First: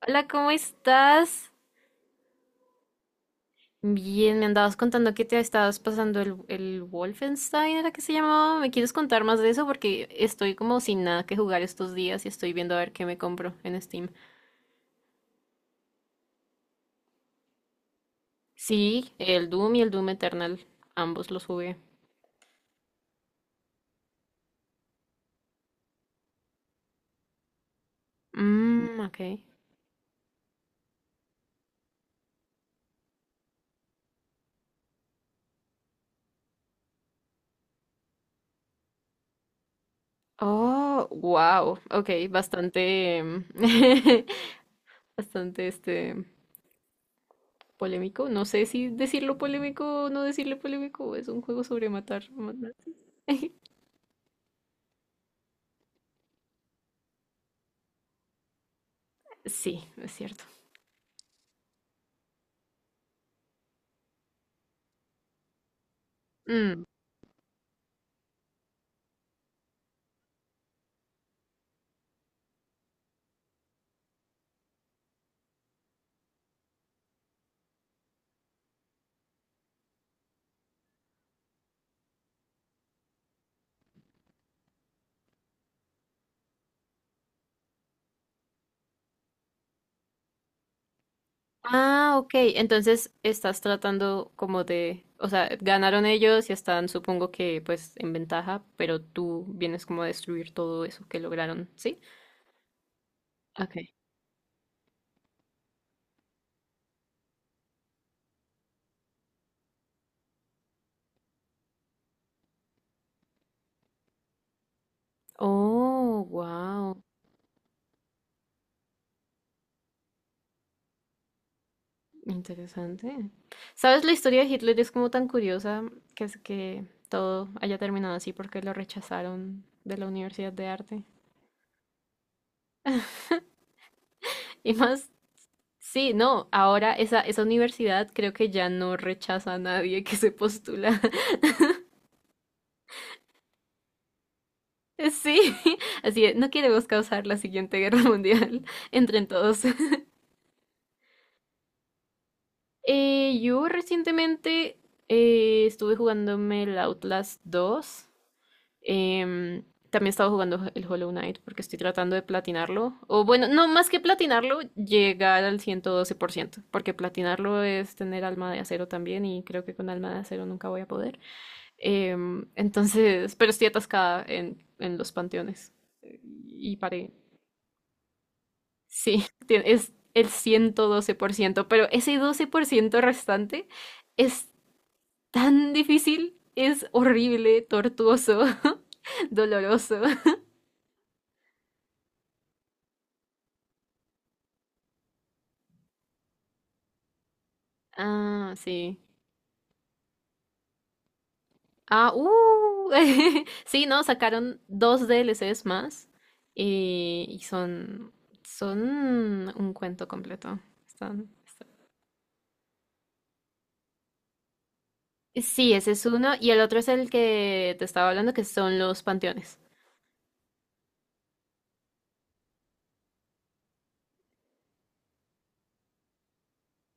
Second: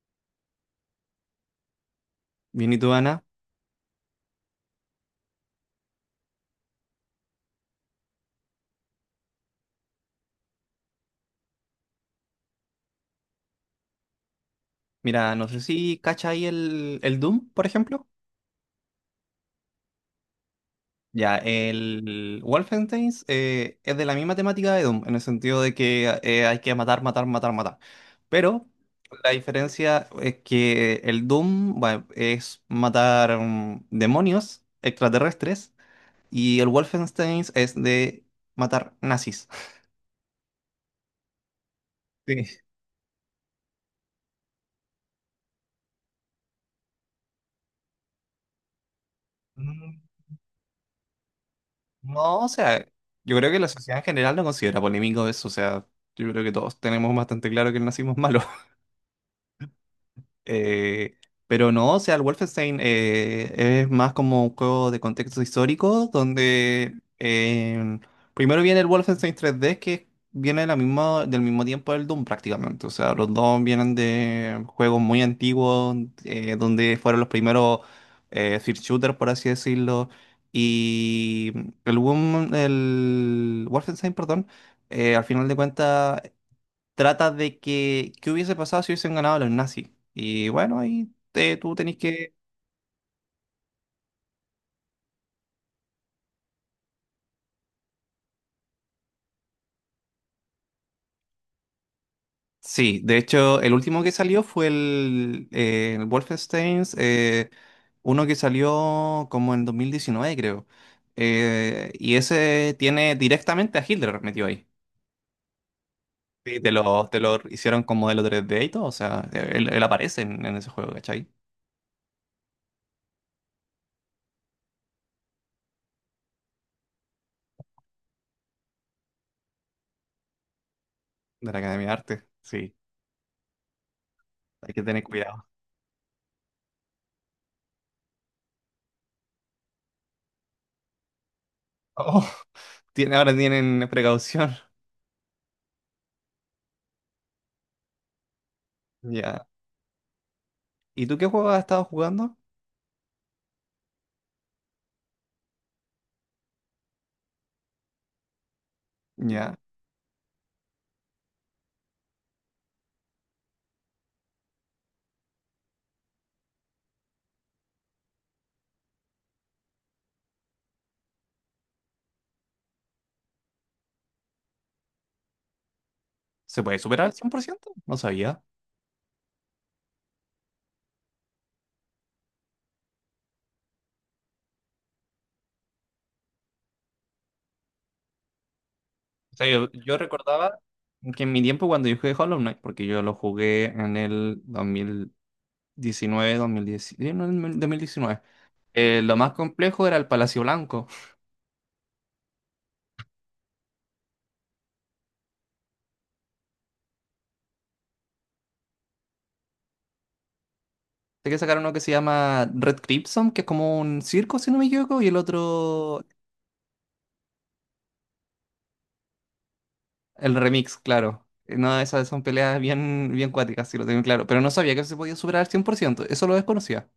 Hola, ¿cómo estás? Bien, ¿y tú, Ana? Bien, me andabas contando que te estabas pasando el Wolfenstein, ¿era que se llamaba? ¿Me quieres contar más de eso? Porque estoy como sin nada que jugar estos días y estoy viendo a ver qué me compro en Steam. Mira, no sé si cacha ahí el Doom, por ejemplo. Sí, el Doom y el Doom Eternal, ambos Ya, los jugué. el Wolfenstein es de la misma temática de Doom, en el sentido de que hay que matar, matar, matar, matar. Pero Mmm, ok. la diferencia es que el Doom, bueno, es matar demonios extraterrestres, y el Wolfenstein es de matar nazis. Oh, wow, ok, bastante, bastante este polémico. No sé si decirlo Sí. polémico o no decirle polémico, es un juego sobre matar. No, o Matar. sea, yo creo que la sociedad en general no considera polémico eso. O sea, yo creo que todos tenemos bastante claro que nacimos malos. Sí, es cierto. Eh, pero no, o sea, el Wolfenstein es más como un juego de contexto histórico, Mm. donde eh, primero viene el Wolfenstein 3D, que viene de del mismo tiempo del Doom prácticamente. O sea, los dos vienen de juegos muy antiguos, donde fueron los primeros first shooter, por así decirlo. Y el Wolfenstein, perdón, al final de cuentas trata de que ¿qué hubiese pasado si hubiesen ganado los nazis? Y bueno, ahí tú tenés Ah, ok. que... Entonces estás tratando como de, o sea, ganaron ellos y están, supongo que, pues, en ventaja, pero tú vienes como a destruir todo eso que lograron, ¿sí? Sí, de hecho, el Ok. último que salió fue el Wolfenstein, uno que salió como en 2019, creo. Y ese tiene directamente a Hitler metido ahí. Oh, Sí, wow. Te lo hicieron como de los d y todo. O sea, él aparece en ese juego, ¿cachai? Interesante. ¿Sabes? La historia de Hitler es como tan curiosa que es que todo haya terminado así porque lo rechazaron de la Universidad de Arte. De la Academia de Arte, sí, Y hay que tener más, cuidado. sí, no, ahora esa universidad creo que ya no rechaza a nadie que se postula. Oh, ahora tienen precaución. Sí, así es, no queremos causar la siguiente guerra mundial. Entren Ya. todos. ¿Y tú qué juego has estado jugando? Yo recientemente estuve jugándome el Outlast 2. Ya. Em, también estaba jugando el Hollow Knight porque estoy tratando de platinarlo. O bueno, no más que platinarlo, llegar al 112%. Porque platinarlo es tener alma de acero también y creo que con alma de acero nunca voy a poder. Entonces, pero estoy atascada en, los panteones. ¿Se Y puede superar paré. al 100%? No sabía. Sí, es el 112%, pero ese 12% restante es tan difícil, es horrible, tortuoso, O sea, yo doloroso. recordaba que en mi tiempo cuando yo jugué Hollow Knight, porque yo lo jugué en el 2019, 2019, no, en el 2019, Ah, sí. Lo más complejo era el Palacio Blanco. Ah. Sí, no, sacaron dos DLCs más, y son, un cuento completo. Están, Sé que sacaron están- uno que se llama Red Crimson, que es como un circo, si no me equivoco, y el Sí, ese es otro, uno y el otro es el que te estaba hablando, que son los panteones. el remix, claro. No, esas son peleas bien, bien cuáticas, si lo tengo claro. Pero no sabía que se podía superar al 100%. Eso lo desconocía.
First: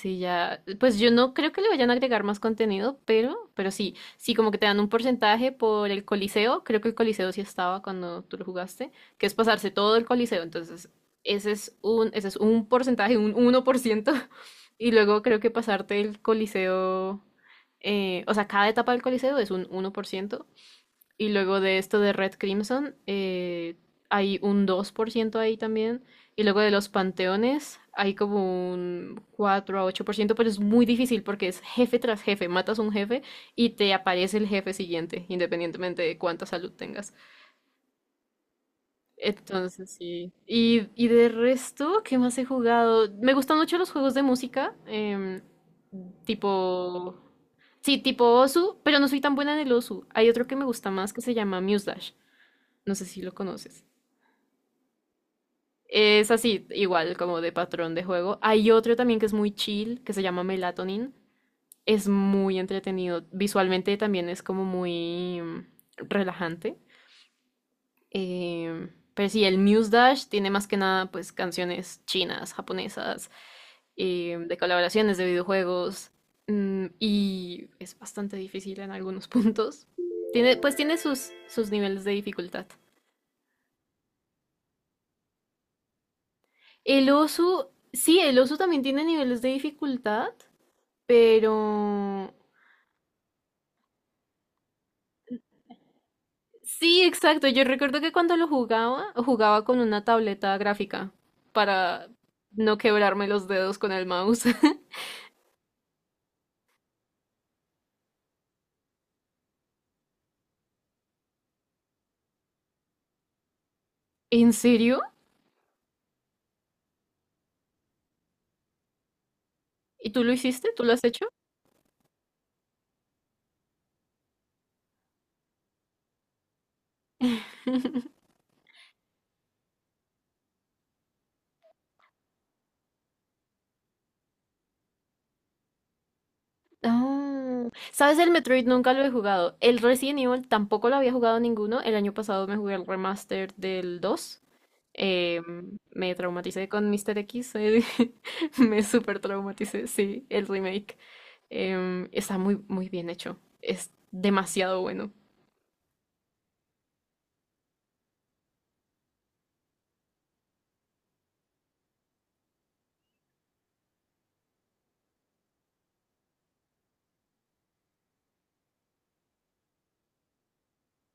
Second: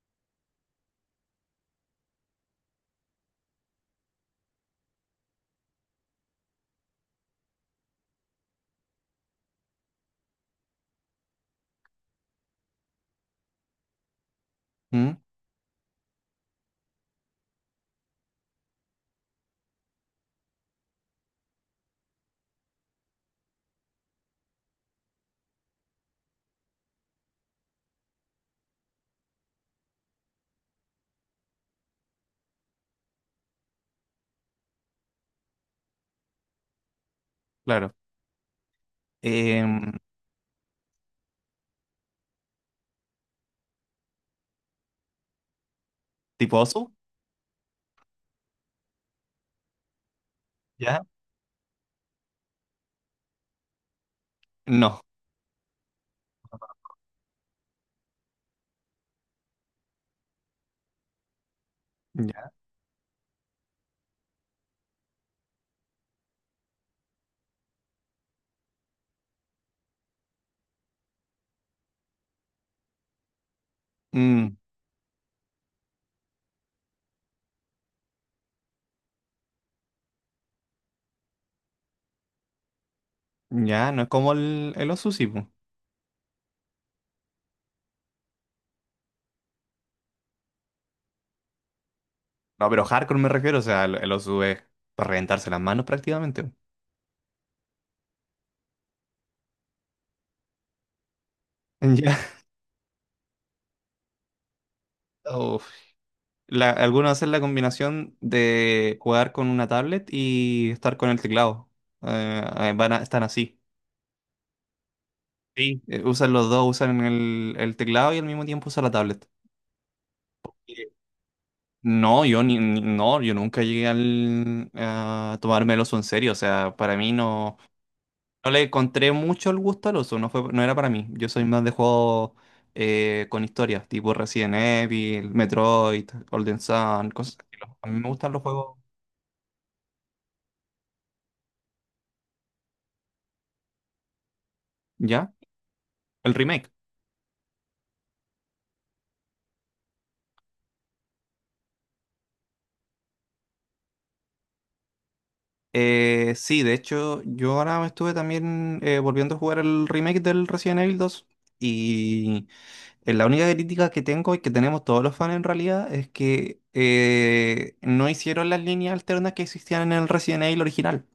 Sí, ya, pues yo no creo que le vayan a agregar más contenido, pero sí, sí, como que te dan un porcentaje por el Coliseo, creo que el Coliseo sí estaba cuando tú lo jugaste, que es pasarse todo el Coliseo, entonces ese es un porcentaje, un 1%. Y Mm. luego creo que pasarte el Coliseo, o sea, cada etapa del Coliseo es un 1%. Y luego de esto de Red Crimson, hay un 2% ahí también. Y luego de los panteones, hay como un 4 a 8%, pero es muy difícil porque es jefe tras jefe. Matas un jefe y te aparece el jefe siguiente, independientemente de cuánta salud tengas. Claro. Entonces, Em. sí. Y de resto, ¿qué más he jugado? Me gustan mucho los juegos de música, ¿Tipo osu? tipo... Sí, tipo Osu, pero no soy tan buena en el Osu. Hay otro que me gusta ¿Ya? más que se llama Muse Dash. No sé si lo conoces. No. Es así, igual como de patrón de juego. Hay otro también que es muy chill, que se llama Melatonin. Es Ya. muy entretenido. Visualmente también es como muy relajante. Eh, pero sí, el Muse Dash tiene más que nada pues canciones chinas, japonesas, de Mm, colaboraciones de videojuegos. Y es bastante difícil en algunos puntos. Tiene, pues tiene sus niveles de dificultad. ya, no es como el osu, sí, po. El oso, sí, el oso también tiene niveles de dificultad, pero... No, pero hardcore me refiero. O sea, el osu es para reventarse las manos prácticamente. Po. Sí, exacto. Yo recuerdo que cuando lo jugaba, jugaba con una tableta gráfica para Ya. no quebrarme los dedos con el mouse. Uf. La, algunos hacen la combinación de jugar con una tablet y estar con el teclado. Eh, van están así. ¿En serio? Sí. Usan los dos, usan el teclado y al mismo tiempo usan la tablet. ¿Y tú lo hiciste? Sí. ¿Tú lo has hecho? No, yo no, yo nunca llegué a tomarme el oso en serio. O sea, para mí no. No le encontré mucho el gusto al uso, no era para mí. Yo soy más de juegos con historias, tipo Resident Evil, Metroid, Golden Sun, cosas así. Ah. A mí me ¿Sabes? El gustan los Metroid juegos. nunca lo he jugado. El Resident Evil tampoco lo había jugado ninguno. El año pasado me jugué el remaster del 2. ¿Ya? Eh, me El traumaticé remake. con Mr. X, me super traumaticé, sí, el remake. Está muy, muy bien hecho, es demasiado bueno. Sí, de hecho, yo ahora me estuve también volviendo a jugar el remake del Resident Evil 2. Y la única crítica que tengo y que tenemos todos los fans en realidad es que no hicieron las líneas alternas que existían en el Resident Evil original.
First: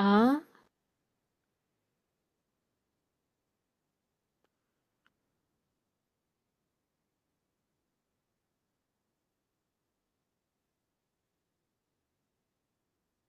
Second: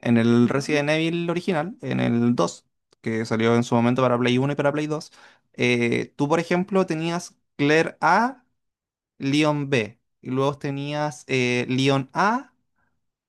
En el Resident Evil original, en el 2 que salió en su momento para Play 1 y para Play Dos, tú, por ejemplo, tenías Claire A, Leon B, y luego tenías Leon A.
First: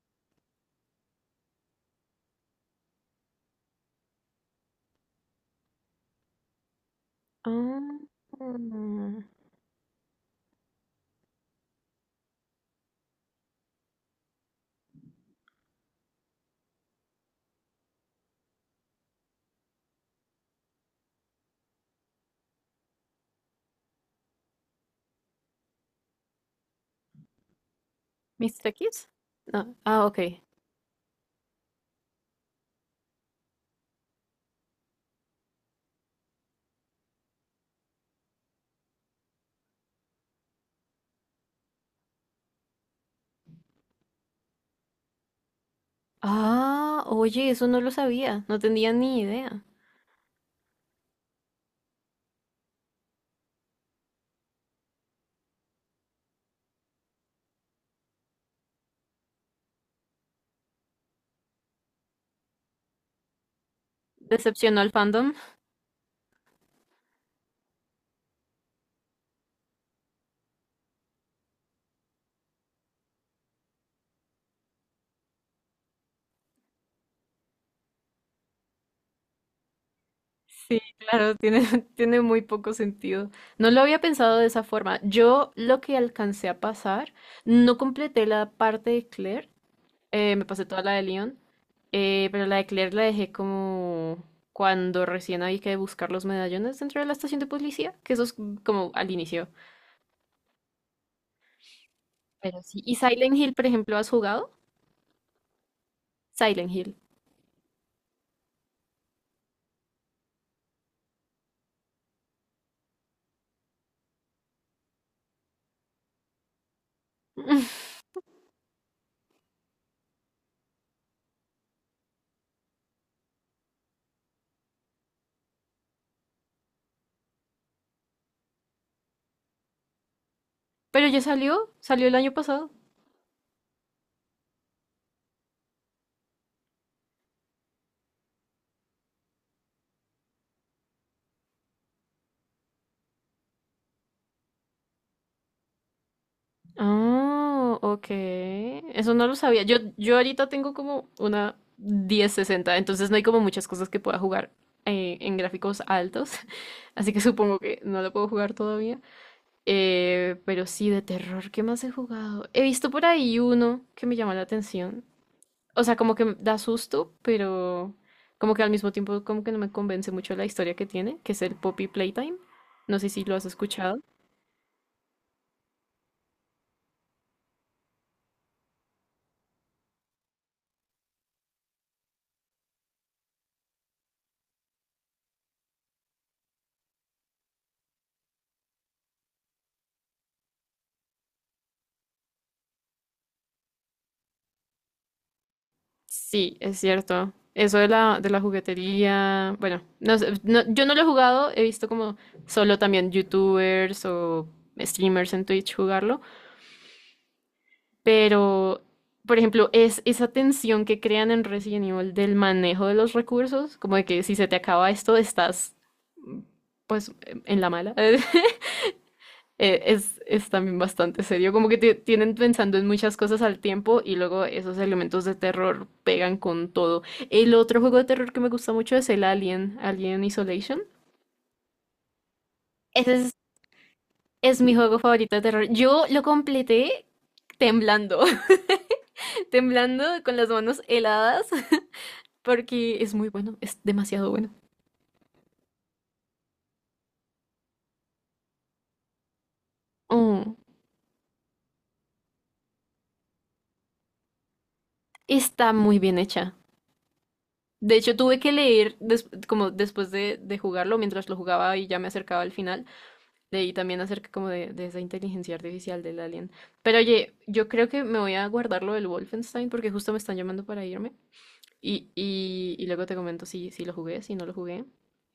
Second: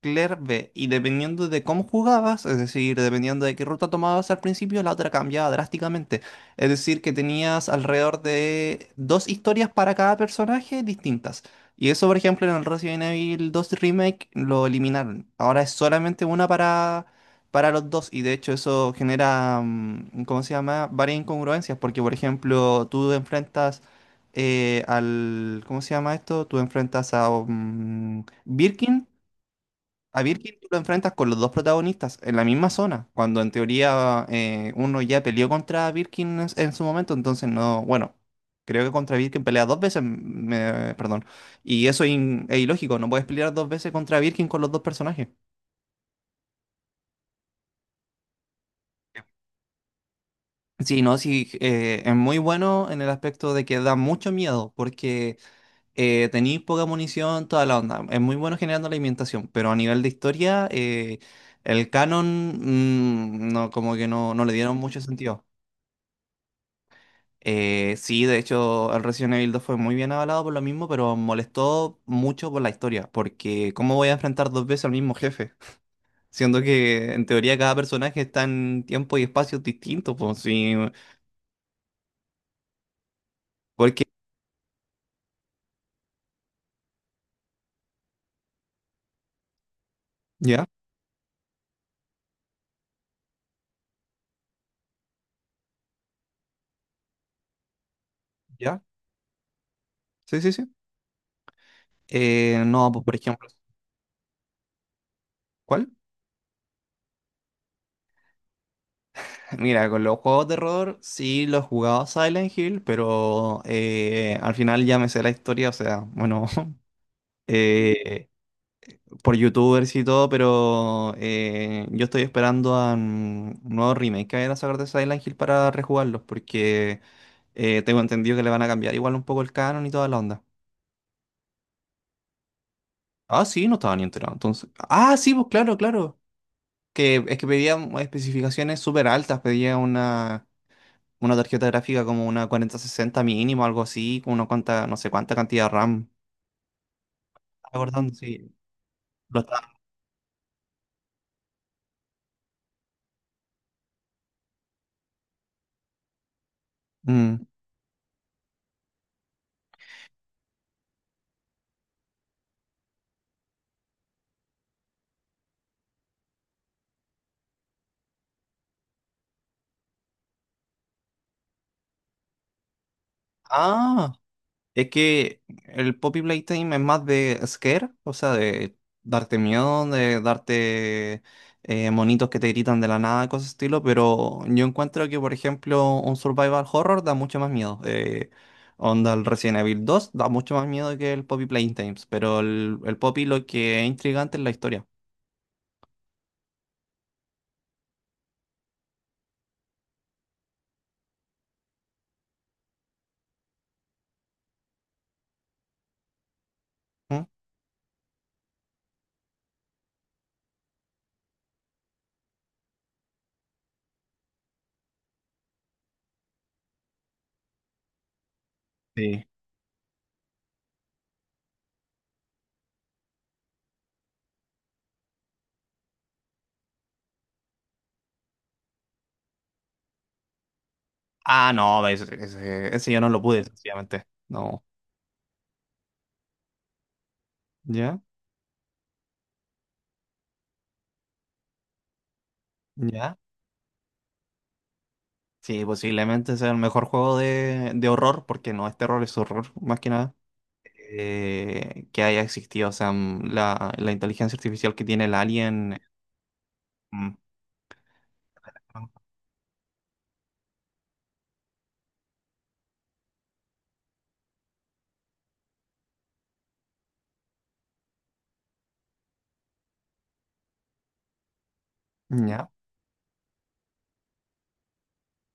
Clear B. Y dependiendo de cómo jugabas, es decir, dependiendo de qué ruta tomabas al principio, la otra cambiaba drásticamente. Es decir, que tenías ah, alrededor de mm, dos historias para cada personaje distintas. Y eso, por ejemplo, en el Resident Evil 2 Remake lo eliminaron. Ahora es solamente una para los dos. Y de hecho eso genera, ¿cómo se llama? Varias incongruencias. Porque, por ejemplo, tú enfrentas ¿Cómo se llama esto? Tú enfrentas a ¿Mr. Birkin. X? No, ah, A ok. Birkin tú lo enfrentas con los dos protagonistas en la misma zona, cuando en teoría uno ya peleó contra Birkin en su momento, entonces no, bueno, creo que contra Birkin pelea dos veces, perdón, y eso es ilógico, no puedes pelear dos veces contra Birkin con los dos personajes. Ah, oye, eso no lo sabía, no tenía ni idea. Sí, no, sí, es muy bueno en el aspecto de que da mucho miedo, porque tenéis poca munición, toda la onda. Es muy bueno generando la alimentación, pero a nivel de historia, el canon, no, como que no, no le dieron ¿Decepcionó al mucho fandom? sentido. Sí, de hecho, el Resident Evil 2 fue muy bien avalado por lo mismo, pero molestó mucho por la historia, porque ¿cómo voy a enfrentar dos veces al mismo jefe? Siendo que en teoría cada personaje está en tiempo y espacios distintos, pues sí, Sí, claro, tiene, tiene muy poco sentido. No lo había porque... pensado de esa forma. Yo lo que alcancé a pasar, no completé la parte de Claire. Me pasé Ya, toda la de Leon, pero la de Claire la dejé como cuando recién había que buscar los medallones dentro de la estación de policía, que eso es ya, como al inicio. sí, sí, sí. Pero sí. No, ¿Y pues por Silent ejemplo, Hill, por ejemplo, has jugado? ¿cuál? Silent Hill. Mira, con los juegos de terror sí los jugaba Silent Hill, pero al final ya me sé la historia. O sea, bueno, eh, por YouTubers y todo, pero yo estoy esperando a un nuevo remake que vayan a sacar de Silent Hill para rejugarlos, porque tengo entendido que le van a cambiar igual un poco el canon y toda la onda. Pero ya salió, salió el año pasado. Ah, sí, no estaba ni enterado, entonces. Ah, sí, pues claro, claro. Que es que pedía especificaciones súper altas, pedía una tarjeta gráfica como una 4060 mínimo, algo así, con una cuanta, no sé cuánta cantidad de RAM. Ah, ok. Acordando, sí. Eso no lo Lo está. sabía. Yo ahorita tengo como una 1060, entonces no hay como muchas cosas que pueda jugar, en gráficos altos, así que Mm. supongo que no lo puedo jugar todavía. Pero sí, de terror, ¿qué más he jugado? He visto por ahí uno que me llama la atención. O sea, como que me da susto, pero como que al mismo tiempo como que no me convence mucho la historia que tiene, que es el Poppy Playtime. No sé si lo has escuchado. Ah, es que el Poppy Playtime es más de scare. O sea, de darte miedo, de darte monitos que te gritan de la nada, cosas de estilo, pero yo encuentro que, por ejemplo, un survival horror da mucho más miedo. Onda, el Resident Evil 2 da mucho más miedo que el Poppy Playtime, pero el Poppy lo que es intrigante es la historia. Sí, es cierto. Eso de la, juguetería, bueno, no sé, yo no lo he jugado, he visto como solo también youtubers o streamers en Twitch jugarlo. ¿Mm? Pero, por ejemplo, es esa tensión que crean en Resident Evil del manejo de los recursos, como de que si se te acaba esto, estás pues en la mala. Sí. Es, también bastante serio, como que te tienen pensando en muchas cosas al tiempo y luego esos elementos de terror pegan con todo. El otro juego de terror que me gusta mucho es el Alien, Alien Isolation. Ah, no, ese yo no Ese lo es, pude, sencillamente. es No. mi juego favorito de terror. Yo lo completé ¿Ya? temblando, temblando con las manos heladas porque es ¿Ya? muy bueno, es demasiado bueno. Sí, posiblemente sea el mejor juego de horror, porque no es terror, es horror, más que nada, Mm, que haya existido. O sea, mm, la inteligencia artificial que tiene el está alien. muy bien hecha. Mm. De hecho, tuve que leer, como después de jugarlo, mientras lo jugaba y ya me acercaba al final, leí también acerca como de esa inteligencia artificial del alien. Pero oye, yo creo que me voy a guardar lo del Wolfenstein porque justo me están llamando para irme. Y, ¿Ya? y, y luego te comento si, lo jugué, si no lo jugué.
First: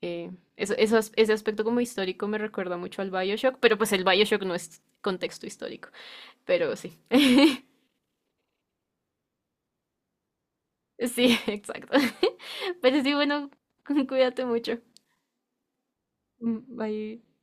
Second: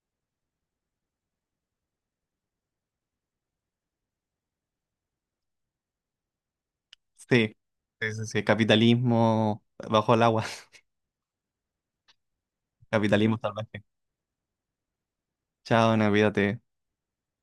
Ese aspecto como histórico me recuerda mucho al Bioshock, pero pues el Bioshock no es contexto histórico, pero sí. Sí. Sí, sí, sí. Capitalismo bajo el agua. Sí, exacto. Pero sí, Capitalismo bueno, salvaje. cuídate mucho. Chao, no, olvídate. Bye.